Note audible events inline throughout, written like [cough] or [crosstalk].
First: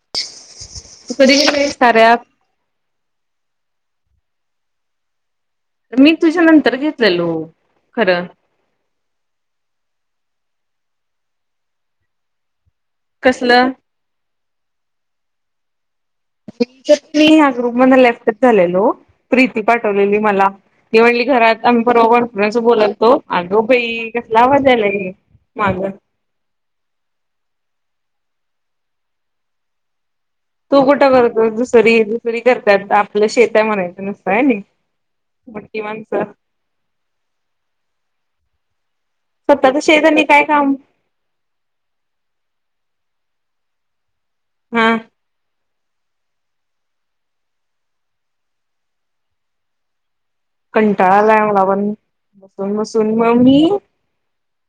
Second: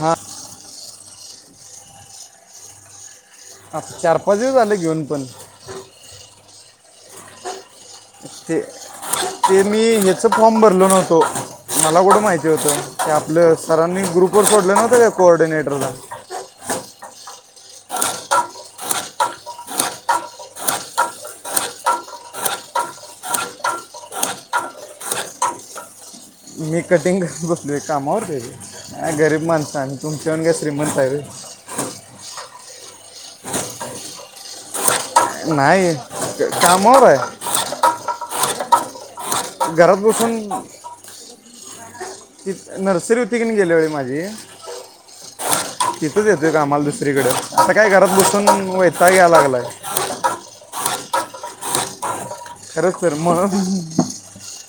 हां- तू कधी [unintelligible] आत चार, पाच दिवस जाले घेऊन पण. मी तुझ्या नंतर घेतलेलो- खरं ते ते मी हेचं फॉर्म भरल नव्हतो मला कुठं माहिती होतं. ते आपलं कसलं? सरांनी ग्रुपवर सोडलं नव्हतं काय कोऑर्डिनेटरला. ग्रुपमधन लेफ्टच झालेलो, प्रीती पाठवलेली मला ती म्हणटली घरात आम्ही काॅन्फरन्स- बोलालतो अगं बाई! कसला आवाज आयलाय हे माग! मी हे कटिंग बसलोय कामवरती हाय रे! गरीब माणसं आम्ही. तू कुठं करतोस दुसरी -दुसरी करत्यात, आपलं शेत आहे म्हणायचं नसतं! होती. नाहीं कामवर आहे. स्वतःच घरात शेत आणि बसून, काय काम ति नर्सरी होतीकीनी गेल्यावेळी माझी- हां- तिथच येतोय कामाला दुसरीकडे आता काय घरात बसून वैताग यालागलाय. कंटाळाला आलाय मला पण बसून- खरंच सर बसून मग मी म्हणून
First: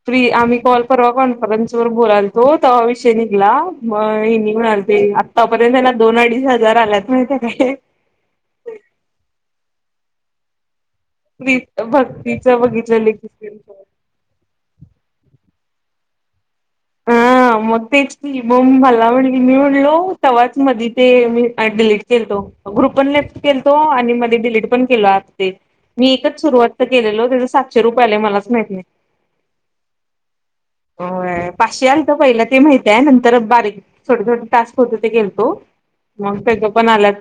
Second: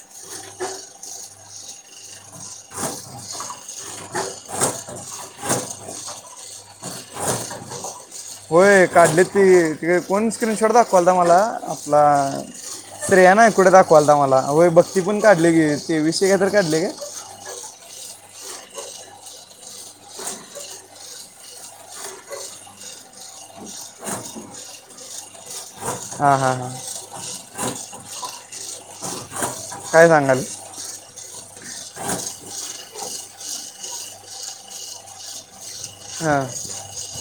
फ्री आम्ही- कॉल परवा कॉन्फरन्स वर बोलालतो, तवा विषय निघला मग हेनी म्हणालते आतार्यंत- तरी माझ दोन अडीच हजार आल्यात माहितेय काय? तिकड कोण स्क्रीनशॉट दाख- दाखवालता मला आपला भक्तीच बघितलेलं श्रेया की नाय कुठ दाखवायला मला वय बघ. ति पण काढलय की, ते विषय काय - हां मगतेच की- मगं मला म्हणली, मी म्हणलो तव्हाच मधी ते मी डिलीट केलतो. ग्रुपपण लेफ्ट - केलतो आणि मधे डिलीट पण केला आं ते- मी हां एकच हां हां सुरुवात तर केलेलो त्याच सातशे रुपये आले मलाच माहीत नाही. काय सांगायल? होय पाचशे आल तर पहिलं. ते माहित आहे नंतर बारीक छोटे- छोटे टास्क होतो ते केलतो. मग हां तेज पण आल्यात.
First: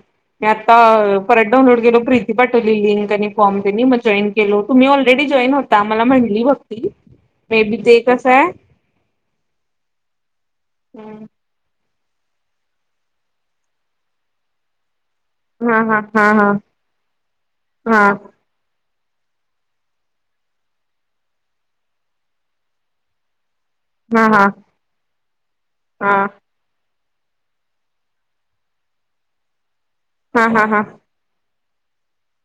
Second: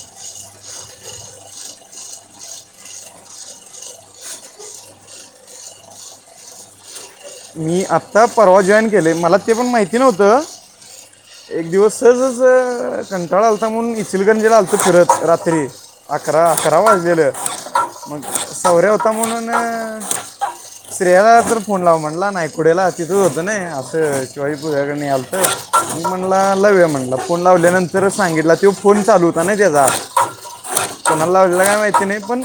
मी आता परत डाऊनलोड केलो प्रीती पाठवलेली लिंक आणि फॉर्म तेनी मग जॉईन केलो तुम्ही ऑलरेडी- जॉइन होता मला म्हटलीं भक्ती. मे बी मी ते आत्ता कसं आहे. परवा जॉईन केलेय. मला ते पण माहिती नव्हत एक- दिवस सहजच कंटाळा आलता म्हणून इचलकरंजीला आलतो फिरत. रात्री हा हा हा अकरा- हा अकरा वाजलेेल हा मग सौऱ्या हो- ता म्हणून श्रेयाला तर फोन लाव म्हटलां, नायकुडेला तिथंच होतं नाही- हा हा आतांवाईप वेगळं नाही आलतं मी हा म्हणला लवया म्हणला फोन लावल्यानंतरच सांगितला तेवो फोन चालू होता नाही त्याचा हा हा हा ला का माहिती नाही पण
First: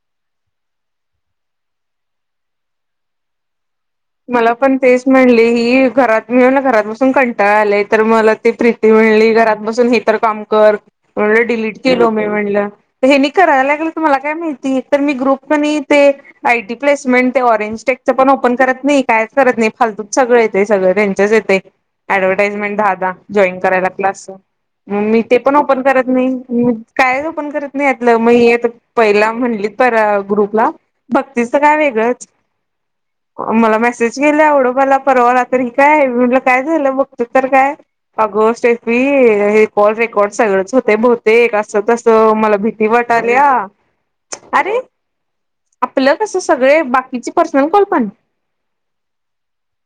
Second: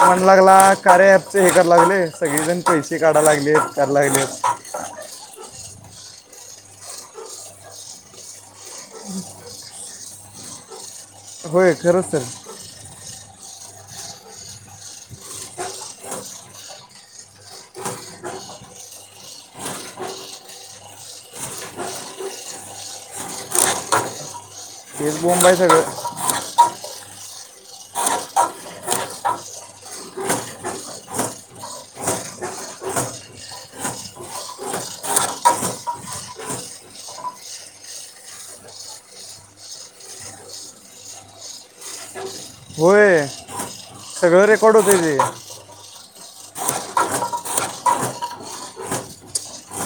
म्हणू लागला कारे पचे हे करायला लागले सगळेजण पैसे काढाला लागले लागले मला पण तेच म्हणले ही घरात मी म्ह ना घरात बसून कंटाळ आले तर मला ती प्रीती मिळली घरात बसून हे तरर काम कर एडं होय डिलीट केल खरंच सर मी म्हणलं तर हे करायला लागेल मला काय माहि मी ग्रुप प ते आयटी प्लेसमेंट ते ऑरेंजटेकच पण ओपन कर नाही कायच करत नाही फालतूत सगळं येते सगळं त्यांच्याच येते ऍडव्हर्टाइजमेंट द द जॉईन करायला क्लास म तेच मी ते बोंब आहे पण ओपन सगळं करत नाही कायच ओपन करत नाही यातलं मग पहिला म्हणलीत पर ग्रुपला भक्तीच काय वेग च मला मेसेज केलं आवडं मला परवाला तर काय आहे म्हटलं काय झालं बघत तर काय अगो स एफी हे कॉल रेकॉर्ड सगळंच होते बहते असं तसं मला भीती होय वाटते सगळं रेकॉर्ड अरे होते ते नाही आपलं कस- सगळे बाकीचे पर्सनल कॉल पण?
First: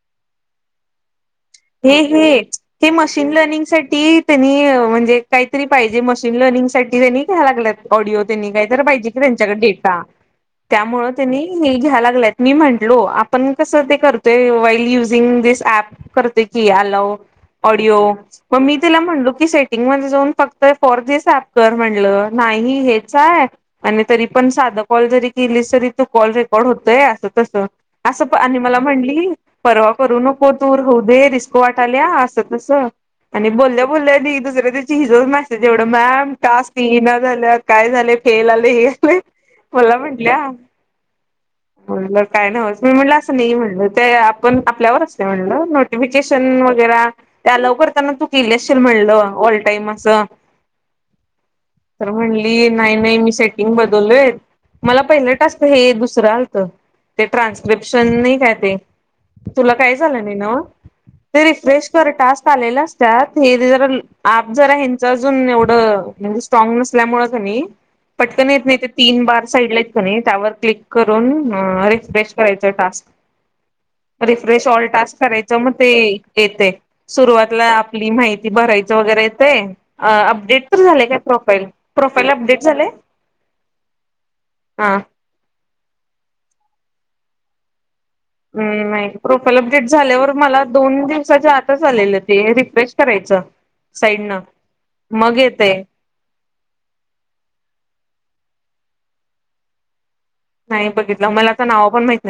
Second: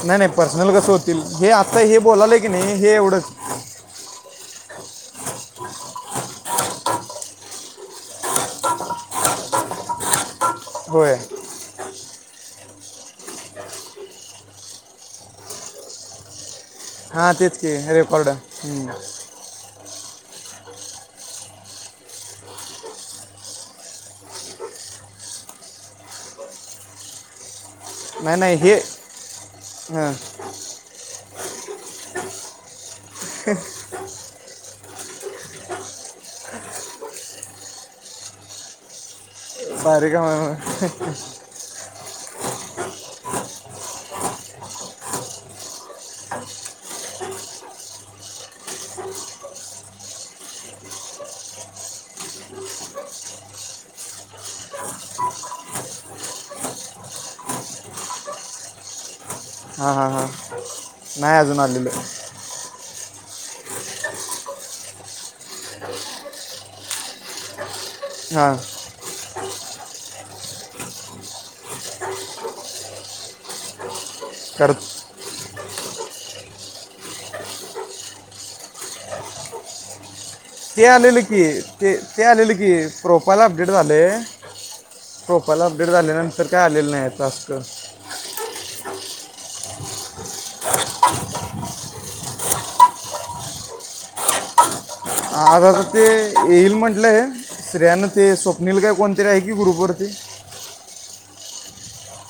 नाही नाही पर्सनल कसं होतील? आत्ता हे हे बोलाले की नाही हे मशीन एवढंच लर्निंगसाठी त्यांनी म्हणजे काहीतरी पाहिजे मशीन लर्निंग साठी त्यांनी घ्या लागल्यात ऑडिओ त्यांनी काहीत पाहिजे क त्यांच्याकडे डेटा त्यामुळे होय त्यांनी हे घ्या लागल्यात. मी म्हटलो आपण कस ते करतोय मोईल युिंगऍ करत. क आला हां तेच की ऑडिओ रेकॉर्ड मग मी तिला म्हणलो की सेटिंग जाऊन फक्त फोर दिस कर म्हटलं तर नाही, हेच आहे तरी पण साधं कॉल री केली तरी तू कॉल रेकॉर्ड होतय अस तस. नाही असं नाही आणि हे मला म्हणली परवा हां करू नको तूर होऊ दे दिस वाट आल्या अस तसं आणि बोलल्या बोलल्या आणि दुसऱ्या चिज मेसेज एवढं मॅम टास्क इना झालं काय झालं फेल आले हे आलं मला बारीक म्हंटल्या- आहे. काय नव मी म्हणलं असं नाही म्हणल ते आपण आपल्यावर असले म्हणल नोटी वग लव करताना तू केलेशील म्हणलं ऑल टाईम असं तर म्हणली नाही नाही मी सेटिंग बदललोय. मला पहिलं टास्क हे दुसरं आलतं ते ट्रान्स्क्रिप्शन नाही काय ते तुला हां काही हां झालं हां नाही ना नाही ते अजून रिफ्रेश आलेलं कर टास्क आलेला त हे ज आप जरा हच अजून एवढं म्हणजे स्ट्रांग नसल्यामुळे पटकन हां येत नाही ते तीन बार साड त्यावर क्लिक करून रिफ्रेश करायच टास्क. रिफ्रेश कर ऑल टास्क करायचं म ते येते सुरुवातीला आपली माहिती भरायचं वगैरे येते ते आलेलं की ते ते आलेलं की झालंय? प्रोफाईल अपडेट झाले. हा प्रोफाईल अपडेट झालेल्यानंतर काय आलेलं नाही आता टास्क. हम्म मा प्रोफाईल अपडेट झाल्यावर मला दोन दिवसाच्या आताच आलेलं ते रिफ्रेश करायचं. साईड न. आता आ ते येईल म्हंटलं हे स्त्रियांन ते सोप नल काय कोणती आहे की ग्रुपवरती. नाही बघितलं मला आता नावं पण माहिती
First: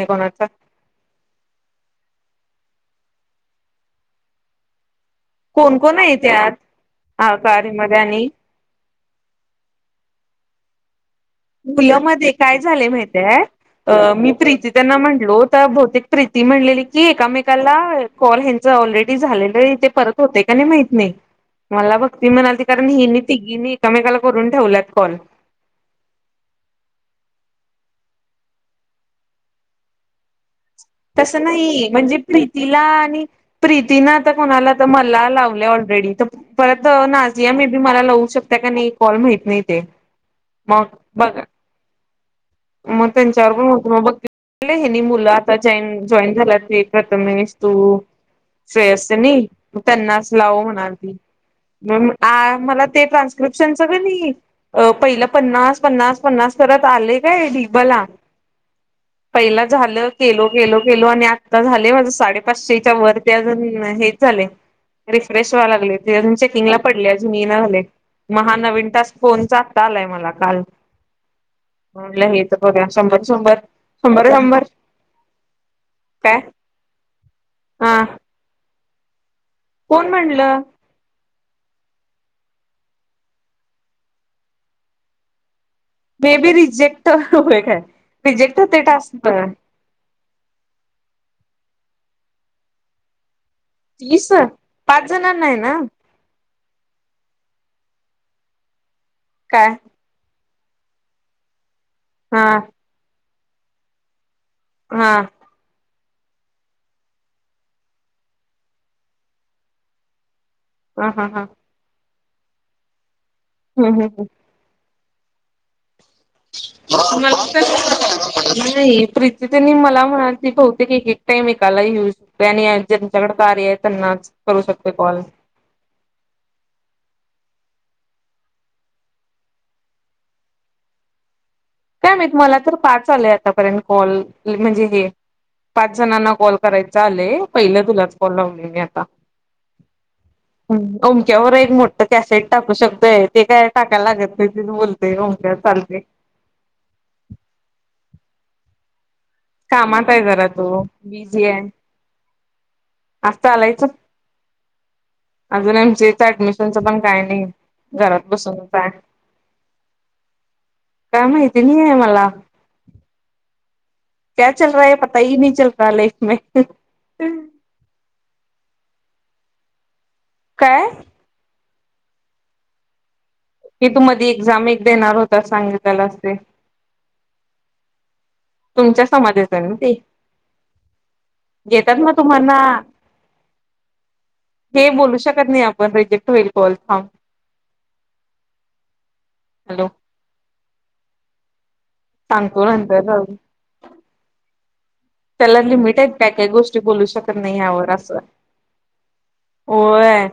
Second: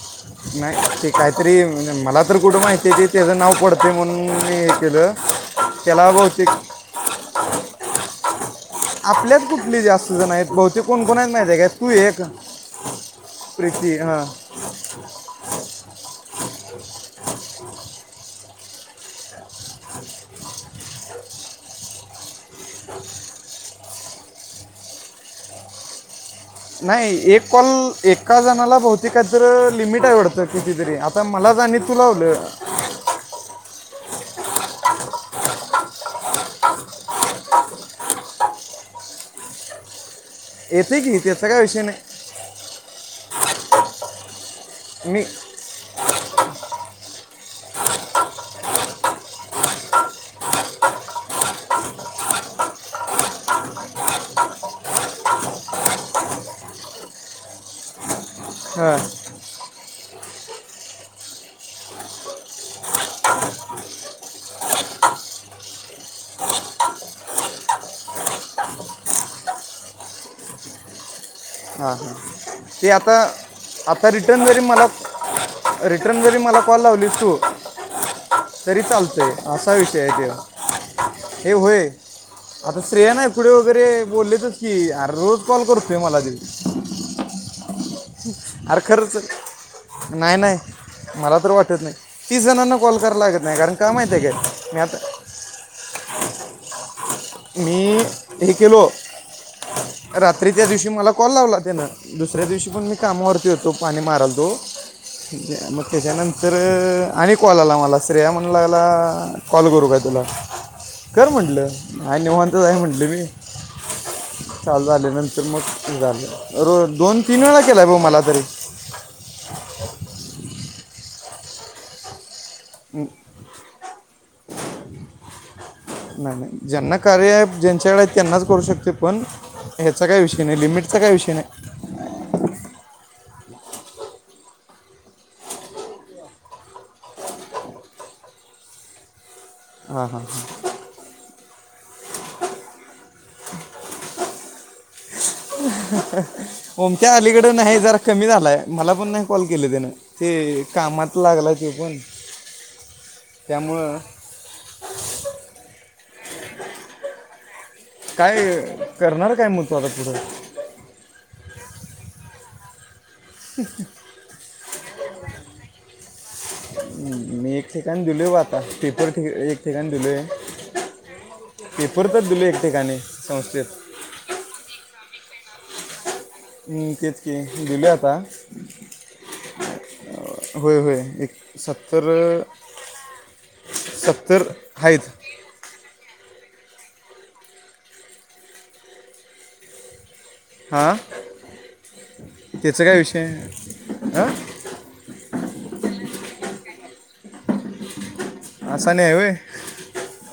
नाही ते काहीतरी मला तर कुठं माहिती आहे की त्याचं नाव पडते म्हणून मी हे केलं. कोण कोण त्याला आहे बहुतेक त्यात आत आ कारमध्ये आणि आपल्यात कुठले जास्त जण आहेत बहुतेक कोण कोण आहेत माहिती आहे काय तू मुलं म एक काय झाले माहिती प्रीती आहे हां मी प्रीती त्यांना म्हटलो त्या भौतिक प्रीती म्हलेली की एकामेकाला कॉल हच ऑलरेडी झालेलं ते परत होते का नाही माहत नाही. मला बघती म्हणाली कारण हिनी तिघी न एकमेकाला करून ठेवल्यात कॉल. नाही एक कॉल एका जणाला बहते काहीत लिमिट आवडतं. तसं नाही म्हणजे प्रीतीला आणि प्रीती ना आता कोणाला तर मला लावलं ऑलरेडी तर परत नाझिया मे बी मला लावू शकत कॉल माहित नाही ते येते की मग त्याचा काय विषय नाही त्यांच्यावर पण होत मग बघ मी मुलं जॉईन झाला त प्रथमेश, तू श्रेयसनी त्यांनाच लाव म्हणाल ते. मला ते ट्रान्स्क्रिप्शनच कणी पहिला पन्नास, पन्नास, पन्नास सर आले काय ढीग बाला. हा. झालं. केलो केलो केलो आणि आता झाले माझ साडेपाचशेच्या वर ते अजून हेच झाले. रिफ्रेश व्हा लागले त चेकिंग ला पडले अजून म ना झाले महा नवीन तास फोनचा आता आलाय मला काल हां ह म्हटलं हे तर बघूया ते आता शंभर शंभर आता शंभर रिटर्न जरी शंभर मला रिटर्न जरी काय मला कॉल लावली तू हा तरी चालतय असा कोण विषय म्हणलं आहेेत हे होय आता श्रेया ना पुढे वगैरे बोललेतच की अर रोज कॉल कर फे मलाज मे बी रिजेक्ट होय काय रिजेक्ट अरे होते खरच टास्क नाही नाही मला तर वाट नाही तीस जणांना कॉल कराला लागत नाही कारण का मा तीस का मी आ पाच जणांना आहे ना मी हे केलो काय तरी त्या दिवशी मला कॉल लावला त्यानं दुसऱ्या हा दिवशी पण मी कामावरती होतो पाणी मारालो दो हा त्याच्यानंतर आणि कॉल आला मला श्रेया म्हणलाला कॉल करू काय तुला ह ह कर म्हंटलं आणि निव्हतच आहे म्हंटलं मी हा ह ह नंतर मग हे झालं रो म दोन तीन वेळा केलाय भाऊ मला तरी नाही प्रीती त्यांनी मला म्हणा त ब क टा म कही युज पह ज न- झकटका र आहे त्यांनाच करू शकते कॉल नाही नाही ज्यांना कार्य आहे ज्यांच्याकडे आहेत त्यांनाच करू शकते पण ह्याचा काही विषय नाही लिमिट सग काय विषय नाही काय माहित मला तर पाच आले आतापर्यंत कॉल म्हणजे हे पाच जणांना कॉल करायचा आले पहिले तुलाच कॉल लावले मी आता हां हां हां मकवर मोठ त्या साईट टाकू शकतोय ते काय टाकायला लागत नाही बोलते मक्या चालते मच्या्या अलीकड नाही जरा कमी झालाय मला पण नाही कॉल केले त्यान कामात आहे जरा ते तो कामात लागला ते पण आजता आलायचं त्यामुळं अजून एम जच ऍडमिशनच पण काय नाही घरात काय बसूनच आहे करणार काय मग तो आता तुझं काय माहिती नाही आहे मला क्या चल रहा ह पता ह नाही चल रहा लाईफ मे मी एक ठिकाणी दिलो आता पेपर एक ठिकाण दिलोय काय? पेपर तर दिले एक ठिकाणी - की तू मध्ये एक्झाम एक देणार होता, सांगितलेल असते. हं तेच कि, दिले आता. तुमच्याच समाजात येत ना ते? होय होय एक घेतात सत्तर मग अं. तुम्हाना हे बोलू शकत नाही. आपण रोज एक - कि होईल थांब. हॅलो! हा सांगतो त्याच काय नंतर विषय हं? त्याला लिमिट आहे. काय काय गोष्टी बोलू शकत नाही यावर असं.. अस नाही आहे, होय. होय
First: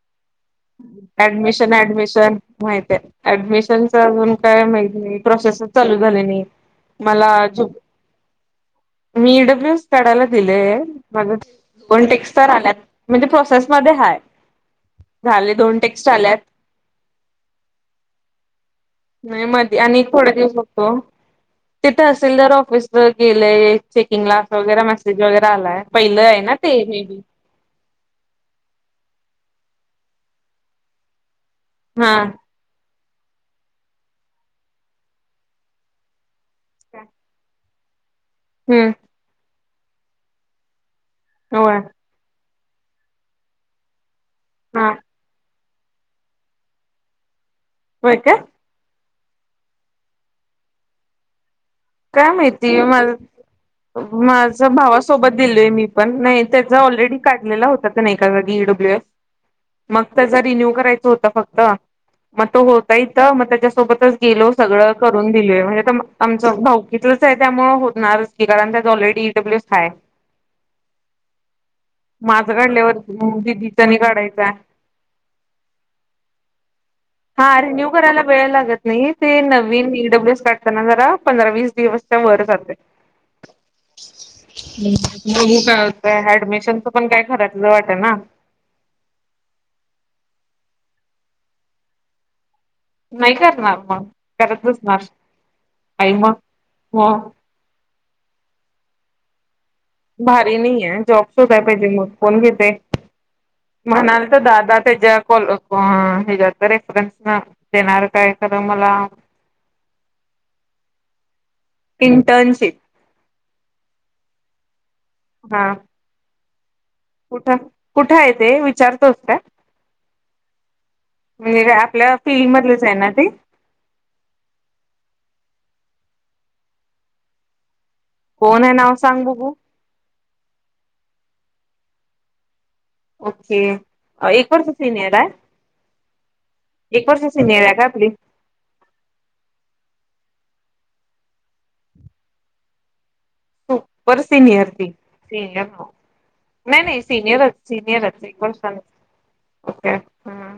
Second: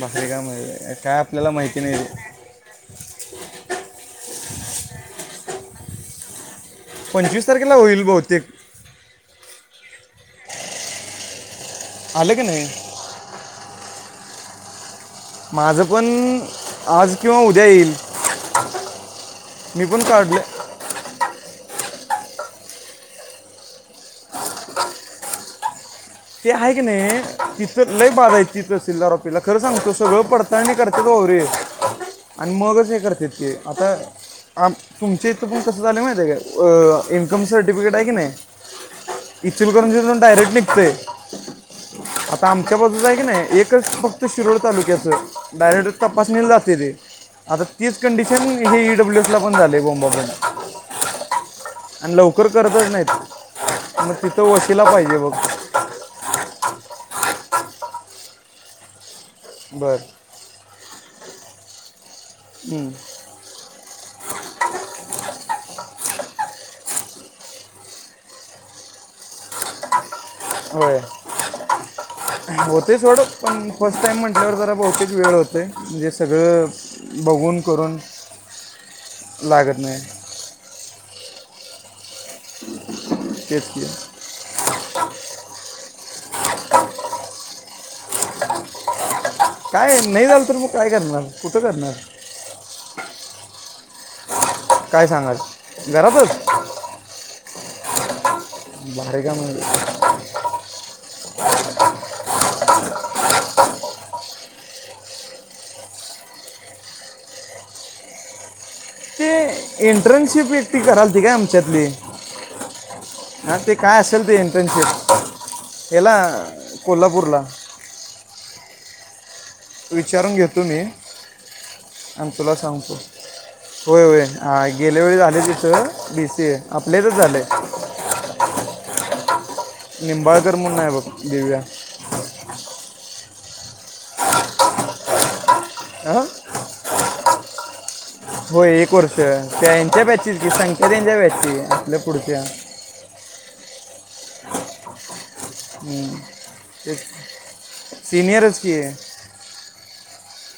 भारी काम आहे काय आपल्याला ऍडमिशन, माहिती नाही ऍडमिशन माहित आहे. अऍडमिशन, तुमच आजुन काय माहित नाही. प्रोसेस चालू झाले नाही. मला पंचवीस तारखेला होईल बहुतेक मी डब्लू- चढायला दिले मग पण आलं की टेक्स्टर नाही आल्या, म्हणजे प्रोसेस मध्ये हाय. झाले दोन माझं पण टेक्स्ट आल्यात आज किंवा उद्या येईल. नाही मध्ये मी आणि पण थोडे काढलं दिवस बघतो. तिथे तहसीलदार ऑफिस गेलेय. चेकिंगला वगैरे मेसेज वगैरे आलाय. पहिलं ते ना आहे की मे नाही बी तिथं लय बाधा तिथं आहेत तहसीलदार ऑफिसला खरं सांगतो सगळं पडताळणी करतात. वावरे हा आणि मगच हे करत. तितके आता आ तुमच्या इथं पण कसं झालं माहिती काय इन्कमसाठी सर्टिफिकेट हाय हं इचलकरंजीहुन डायरेक्ट निघतेय. होय. आता आमच्या बाजूच आहे की नाही, एकच फक्त शिरोळ हा तालुक्याचं डायरेक्ट तपासणीला जातय ते आता तीच होय काय कंडिशन हि ईडब्ल्यूएफ त पण झाले बोंबा बोबं काय माहिती मा मग तिथं माझ वशिला पाहिजे बघ भावासोबत दिलेय मी. पण नाही त्याचा ऑलरेडी काढलेला होता, तर नाही का जागी ईडब्ल्यू एफ बर मग त्याचा रिन्यू करायचा होता फक्त - मग तो हम्म. होता इथ, मग त्याच्यासोबतच गेलो. सगळं करून दिलोय म्हणजे आमचा भाऊ. हितलंच आहे त्यामुळेच होणारच की, कारण त्याच ऑलरेडी ईडब्ल्यूएस हाय होय. - [inaudible] होते थोडं पण फर्स्ट टाईम, काढायचा म्हटल्यावर जरा बहुतेक वेळ होते. म्हणजे सगळं हा बघून रिन्यू करून करायला वेळ लागत नाही. ते लागत नवीन नाही ईडब्ल्यूस काढताना जरा पंधरा, वीस - दिवसच्या वर जातोय. तेच कि बघु काय होतंय ऍडमिशनच पण काय, खर्यातलं वाट ना. काय नाही झाल तर, मग काय करणार? कुठं करणार? नाही करणार मग करतच नाही. काय सांगाल आई मग घरातच म् भारी काम की भारी नाहीये जॉब शोधायला पाहिजे. मग कोण घेतय म्हणाले तर दादा, त्याच्या हच्यात रेफरन्स देणार काय? खरं मला ते एंटर्नशिप एकटी कराल, ती काय आमच्यातली इंटर्नशिप हं ते काय असेल, ते इंटर्नशिप ह्याला - कुठ कुठं आहे ते विचारतोस काय? विचारून घेतो मी. म्हणजे काय आपल्या थांब फील्ड तुला मधलेच आहे सांगतो. ना ते होय होय हा गेल्या वेळी झाले ते. तर,, बी सी ए,, आपल्यातच झालंय. कोण आहे नाव सांग बघू.. निंबाळकर म्हणून हाय बघ, ओके, एक वर्ष र्सिनियर हाय आंऽऽ सिनियर या का आपली. होय एक वर्ष, त्या यांच्या बॅचची की संख्या त्यांच्या बॅचची, आपल्या पुढच्या. सुपर सिनियर ती. सिनियर, नाही एक नाही सिनियरच, सिनियरच एक वर्षाने, ओके.. हा,,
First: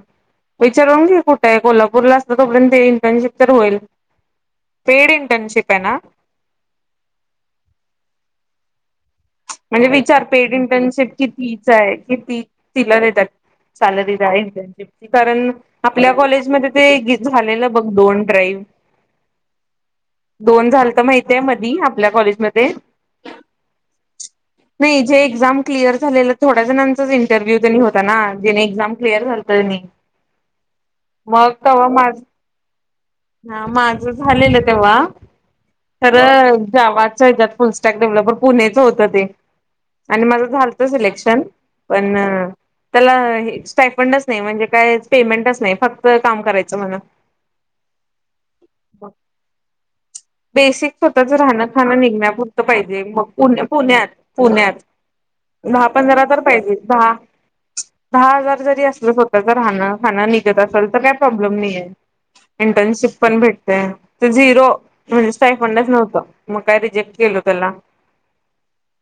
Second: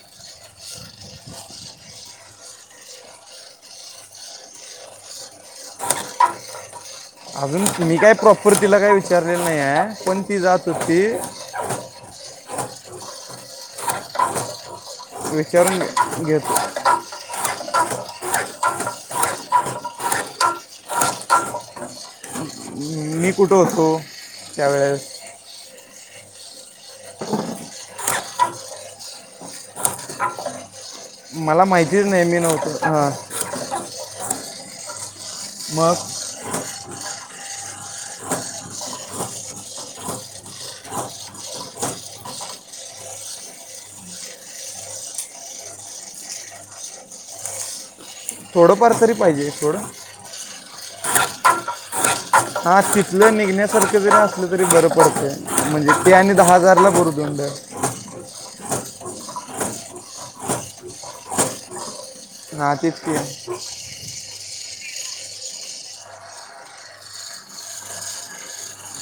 विचारून घे कुठेय,, कोल्हापूरला असलं तोपर्यंत इंटर्नशिप तर होईल. पेड इटर्नशिप आहेना. अजून तुम्ही काय प्रॉपर्टीला काय विचऽऽ म्हणजे विचार पेड इंटर्नशिप कितीच आहे,,, किती. किलर येतात, सॅलरी,, जा ईनटन शीप. कारन विचारून आपल्या घे- कॉलेज घेतो मध्ये ते झालेलं. बघा दोन ड्राईव्ह,, दोन झालतं माहितीय मधी आपल्या कॉलेजमध्ये.. मी कुठं होतो. नाही, त्यावेळेस जे एक्झाम क्लियर झालंय ऽऽ थोड्या जणांचाच इंटरव्ह्यू होता ना, जेने एक्झाम क्लिअर झालतं तनी. मग मला कवा माहितीच माझं. नाही मी नव्हतो हां हा माझं झालेलं तेव्हा,, मग तर जवाच हच्यात पचऽऽ डेव्हलपर पुण्याच होत ते,, आणि माझं झालत सिलेक्शन,, पणऽऽ त्याला हेऽऽ स्टायफंडच नाही, म्हणजे काय पेमेंटच नाही,, फक्त काम करायचं म्हणं. थोडंफार तरी पाहिजे, थोडं. बेसिक स्वतःच राहनं खाणं निघण्यांऽऽ हा तिथलं निघण्यासारखे जरी असलं तरी पुण्यात बरं पडतंय, दहा म्हणजे ते पंधरा आणि तर दहा पाहिजे हजारला दहा भूर्दंडऽ ब दहा हजार जरी असलं स्वतः जर राहणं खाणं निघत असेल तर काही प्रॉब्लेम नाही आय. हां तेच इंटर्नशिप की पण भेटते, जीऽ तो स्टाय फंडच नव्हत, मग काय रिजेक्ट केल त्याला.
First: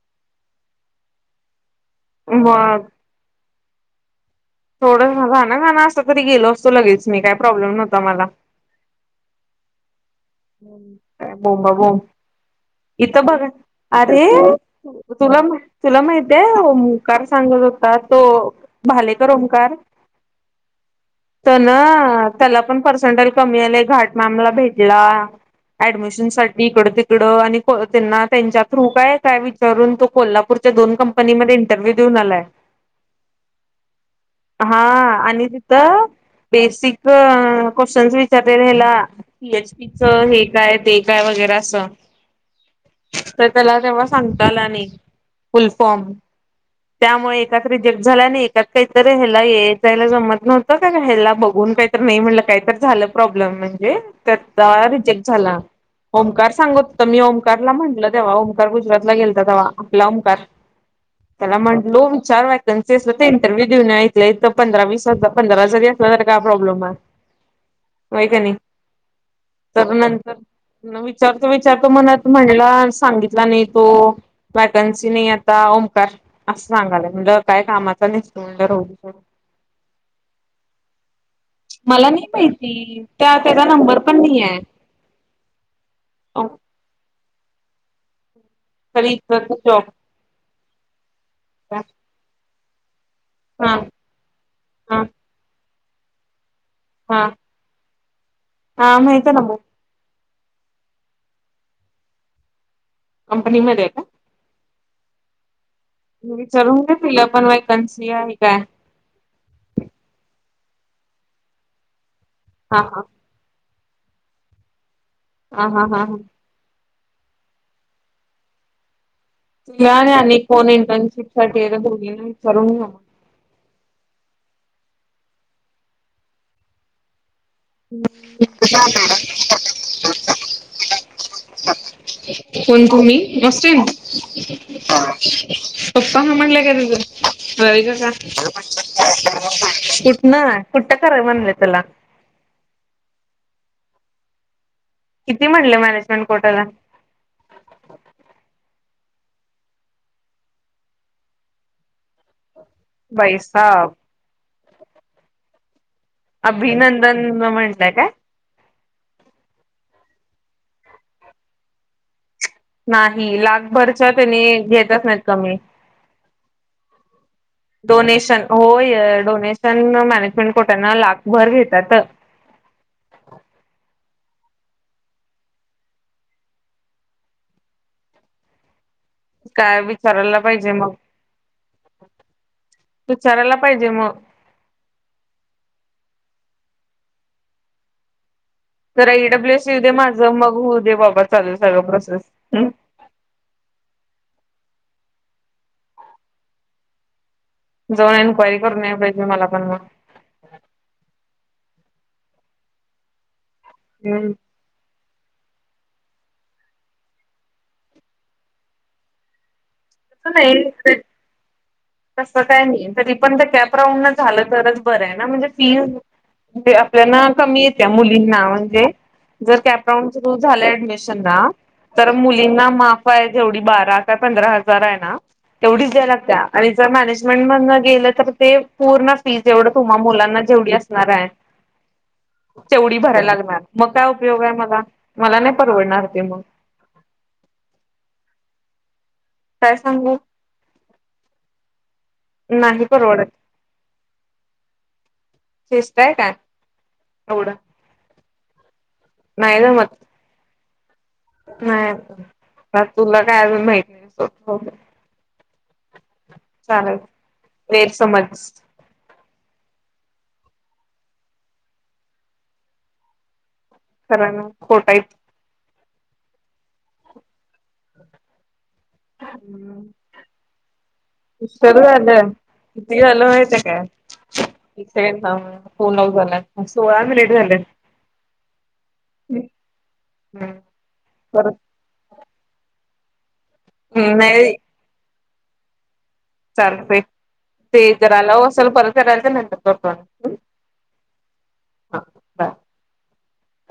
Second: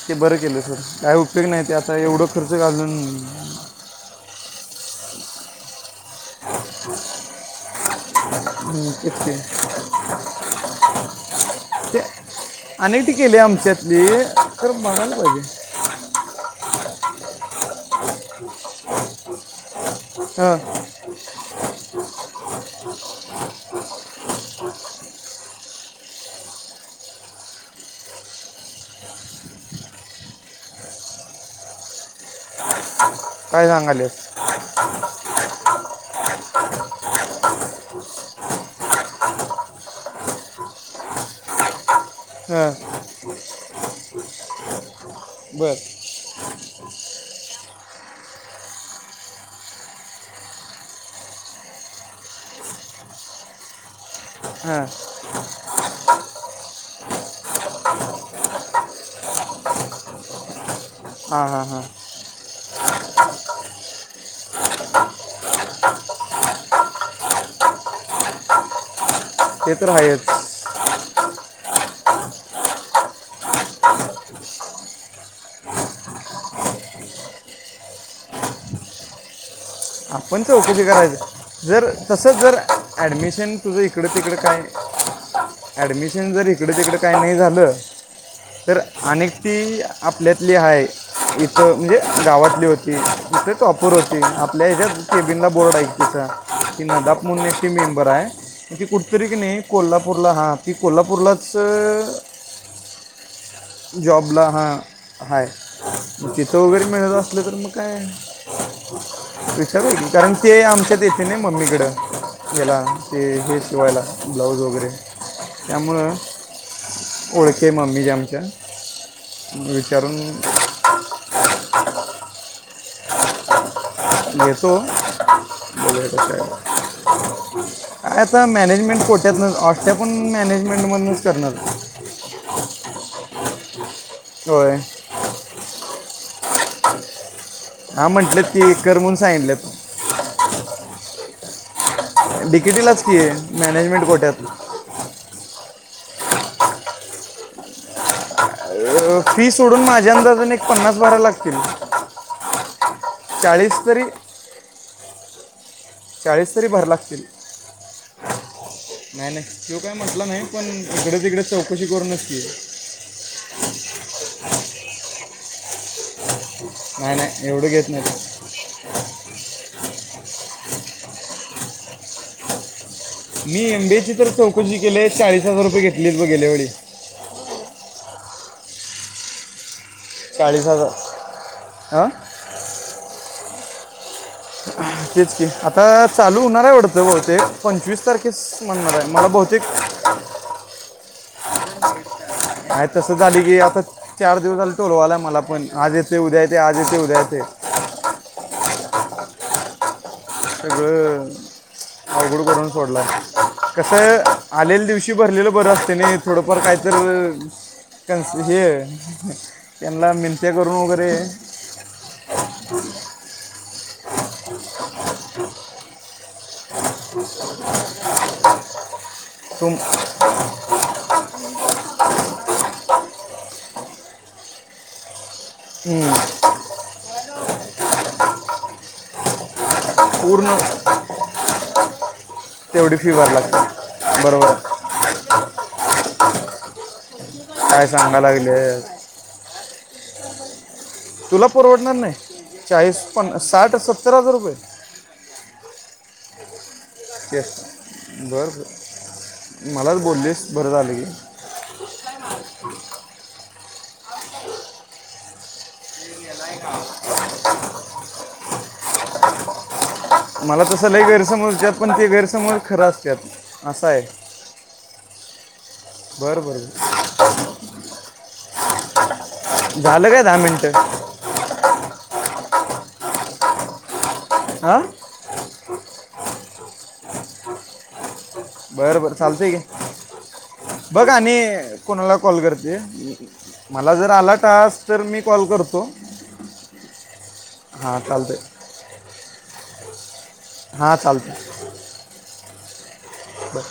ते बरं केलं सर,, काय उपयोग नाही ते आता एवढं खर्च मग घालून.. थोडं, घा ना घां ना असतं, तरी गेलो असतो लगेच मी, काही प्रॉब्लेम नव्हता मला. शक्यय. बोबांबोंब. अनेक ती इथ केली बघ, आमच्यातली अरे, तर बघायला तुला, पाहिजे तुला माहितीये ओमकार सांगत होता तो भालेकर ओमकार. हं. ना त्याला पण पर्सेंटेल कमी आले, घाट मॅमला भेटला. ऍडमिशन साठी इकडं, तिकडं. आणि त्यांना त्यांच्या थ्रू काय काय विचारून तो कोल्हापूरऽऽ दोन कंपनीमध्ये इंटरव्ह्यू देऊन आलाय. काय सांगाऽऽ हाऽऽ आणि तिथंऽ बेसिक अऽऽ क्वेशन विचारते ह्याला पी, एच, पी, च हे काय, ते काय. वगैर अस, हां तर त्याला तेव्हा सांगता आला नाही. फुल बर. फॉर्म त्यामुळे एकाच रिजेक्ट झाल्ं आणिऽऽ त्यात काहीतरी ह्याला येय, जायला जमत नव्हतं, का ह्याला बघून काहीतरी नाही म्हटलं काहीतर झालं प्रॉब्लेम. म्हणजे,, हां त्याचा रिजेक्ट झाला. ओंकार सांगत होता,, मी ओंकारला म्हटलं तेव्हा. ओंकार गुजरातला गेलता तेव्हा,, आपला ओंकार. हां त्याला हां हां म्हणलो विचार ऽऽऽ क इंटरव्ह्यू देऊन या,, इथल्या इथं पंधरा विस हजार, पंधरा जरी असल तरी काय प्रॉब्लेम आहे. मा का नाही ते तर नंतर आहेच विचारतो वि च्या तो मनात म्हटला सांगितला नाही तो वॅकन्सी नाही आता ओंकार सांगालय म्हणज काय कामाचा नसतो म्ह आपण चौकली करायचं जर नाही तसं जर माहिती त्या ॲडमिशन त्याचा तुझं नंबर इकडं पण तिकडं नाही आहे. काय ऍडमिशन जर इकड तिकड काही नाही झालं तर तरी अनेक इथं ती जॉब आपल्यातली आहे इथं म्हणजे गावातली होती क तु तो हा अपूर होते आपल्या ह्याच्यात हा केबीनला बोर्ड ऐक तचा ति नदाप हा मुनची मेंबर आहे ती हा कुठतरी माहित आहे की ना मग नाही कोल्हापूरला हा की कोल्हापूरलाच कंपनीमध्ये आहे का? जॉबला हा तिथं विचारून वगैरे घे मिळत तिला असलं पण तर मग काय वॅकन्सी आहे काय विचारू कारण ते आमच्या येथे मम्मीकड गला हा हा ते किवायला ब्लाऊज वगैरे हा हा हा हा उओळखे ममीजमच्या तुला आणि कोण इंटर्नशिप साठी दो विचारून घ्या म जेेतो बघे कते आता मॅनेजमेंट कोोट्यात ऑष्ट्या पण मॅनेजमेंटमधूनच करणार कोण को नस्न होय स्वपता ह म्हणलं काय तिचं व ग हा म्हटलेत का की कर म्हणून सांगितलेत कुठ ना कुठ्ट ख म्हणलं त्याला तिकिटीलाच की आहे मॅनेजमेंट कोट्यातलं किती म्हटले मॅनेजमेंट कोर्टाला अ फी सोडून माझ्या अंदाजने एक पन्नास बारा लागतील वई चाळीस साब तरी चाळीस तरी भर अभिनंदन लागतील म्हणतय काय नाही नाही तो काय म्हटलं नाही पण इकडे त इकडे चौकशी करूनच की नाही लाखभरच्या त्यांनी घेतच नाहीत कमी नाही नाही एवढं घेत नाही तो. डोनेशन हो डोनेशन म ण कोट्यांना लाख भर घेतात मी एमबीची तर चौक जी केलीय चाळीस हजार रुपये घेतली ब गेल्या वेळी काय विचारायला चाळीस पाहिजे हजार मग हां चरायला पाहिजे मग तेच क आता चालू होणार आहे आवडत ब ते पंचवीस तारखे तर ईडब्ल्यूस सी दे माझं मग होऊ दे बाबा चालू सगळं प्रोसेस आहे तसं झाली की आता चार दिवस झाले तोलू आला मला पण आजच ते उद्या य ते आज ते उद्या य ते जाऊन एन्क्वायरी करून पाहिजे मला पणग अघड करून सोडलाय कस हम्म. आलेल्या दिवशी भरलेलं बर असते थोडंफार काहीत हे त्यांना तस मिनत्या नाही करून वगैरे तस काही नाही तरी पण कॅप राहून झालं तरच बर आहे ना म्हणजे फी म्हणे आपल्याना कमी येत्या मुलींना म्हणजे जर तुम कॅपराऊंड सुरू झालं ऍडमिशन ना तर मुलींना माफ आहे जेवढी बारा काय पंधरा हजार आहे ना तेवढीच हम्म, द्यायलाग त्या आणि जर मॅनेजमेंट मध गेलं तर ते पूर्ण फीज एवढं तुम्हा मुलांना पूर्ण जेवढी असणार आहे तेवढी तेवडी फी भरायला लागणार मग काय लागते उपयोग आहे बरोबर मला मला नाही परवडणार ते म काय सांगाय लागले काय सांगू तुला परवडणार नाही.. नाही चाळीस परवडत पन्नास साठ सत्तर हजार रुपये. य का येस नाही बरं जमत मलाच बोललीस बरं झालं की नाही अजून तुला काय अजून माहितनाय चालेल गैरसमज मला तसलही गैरसमोरच्यात पण ते गैरसमोर खरं असतेत. खरा ना खोटाय. बरं बरं [inaudible] झालं काय दहा मिनटं किती झालं माहिती काय हां इथे [unintelligible] सोळा मिनिट झालेत बरं बरं चालतय घे, बघ आणि परत कोणाला कॉल करते. मला जर आला टास्क तर मी कॉल करतो. चालते ते हां जर आला चालतंय असेल [unintelligible] हां चालत हा बाय बर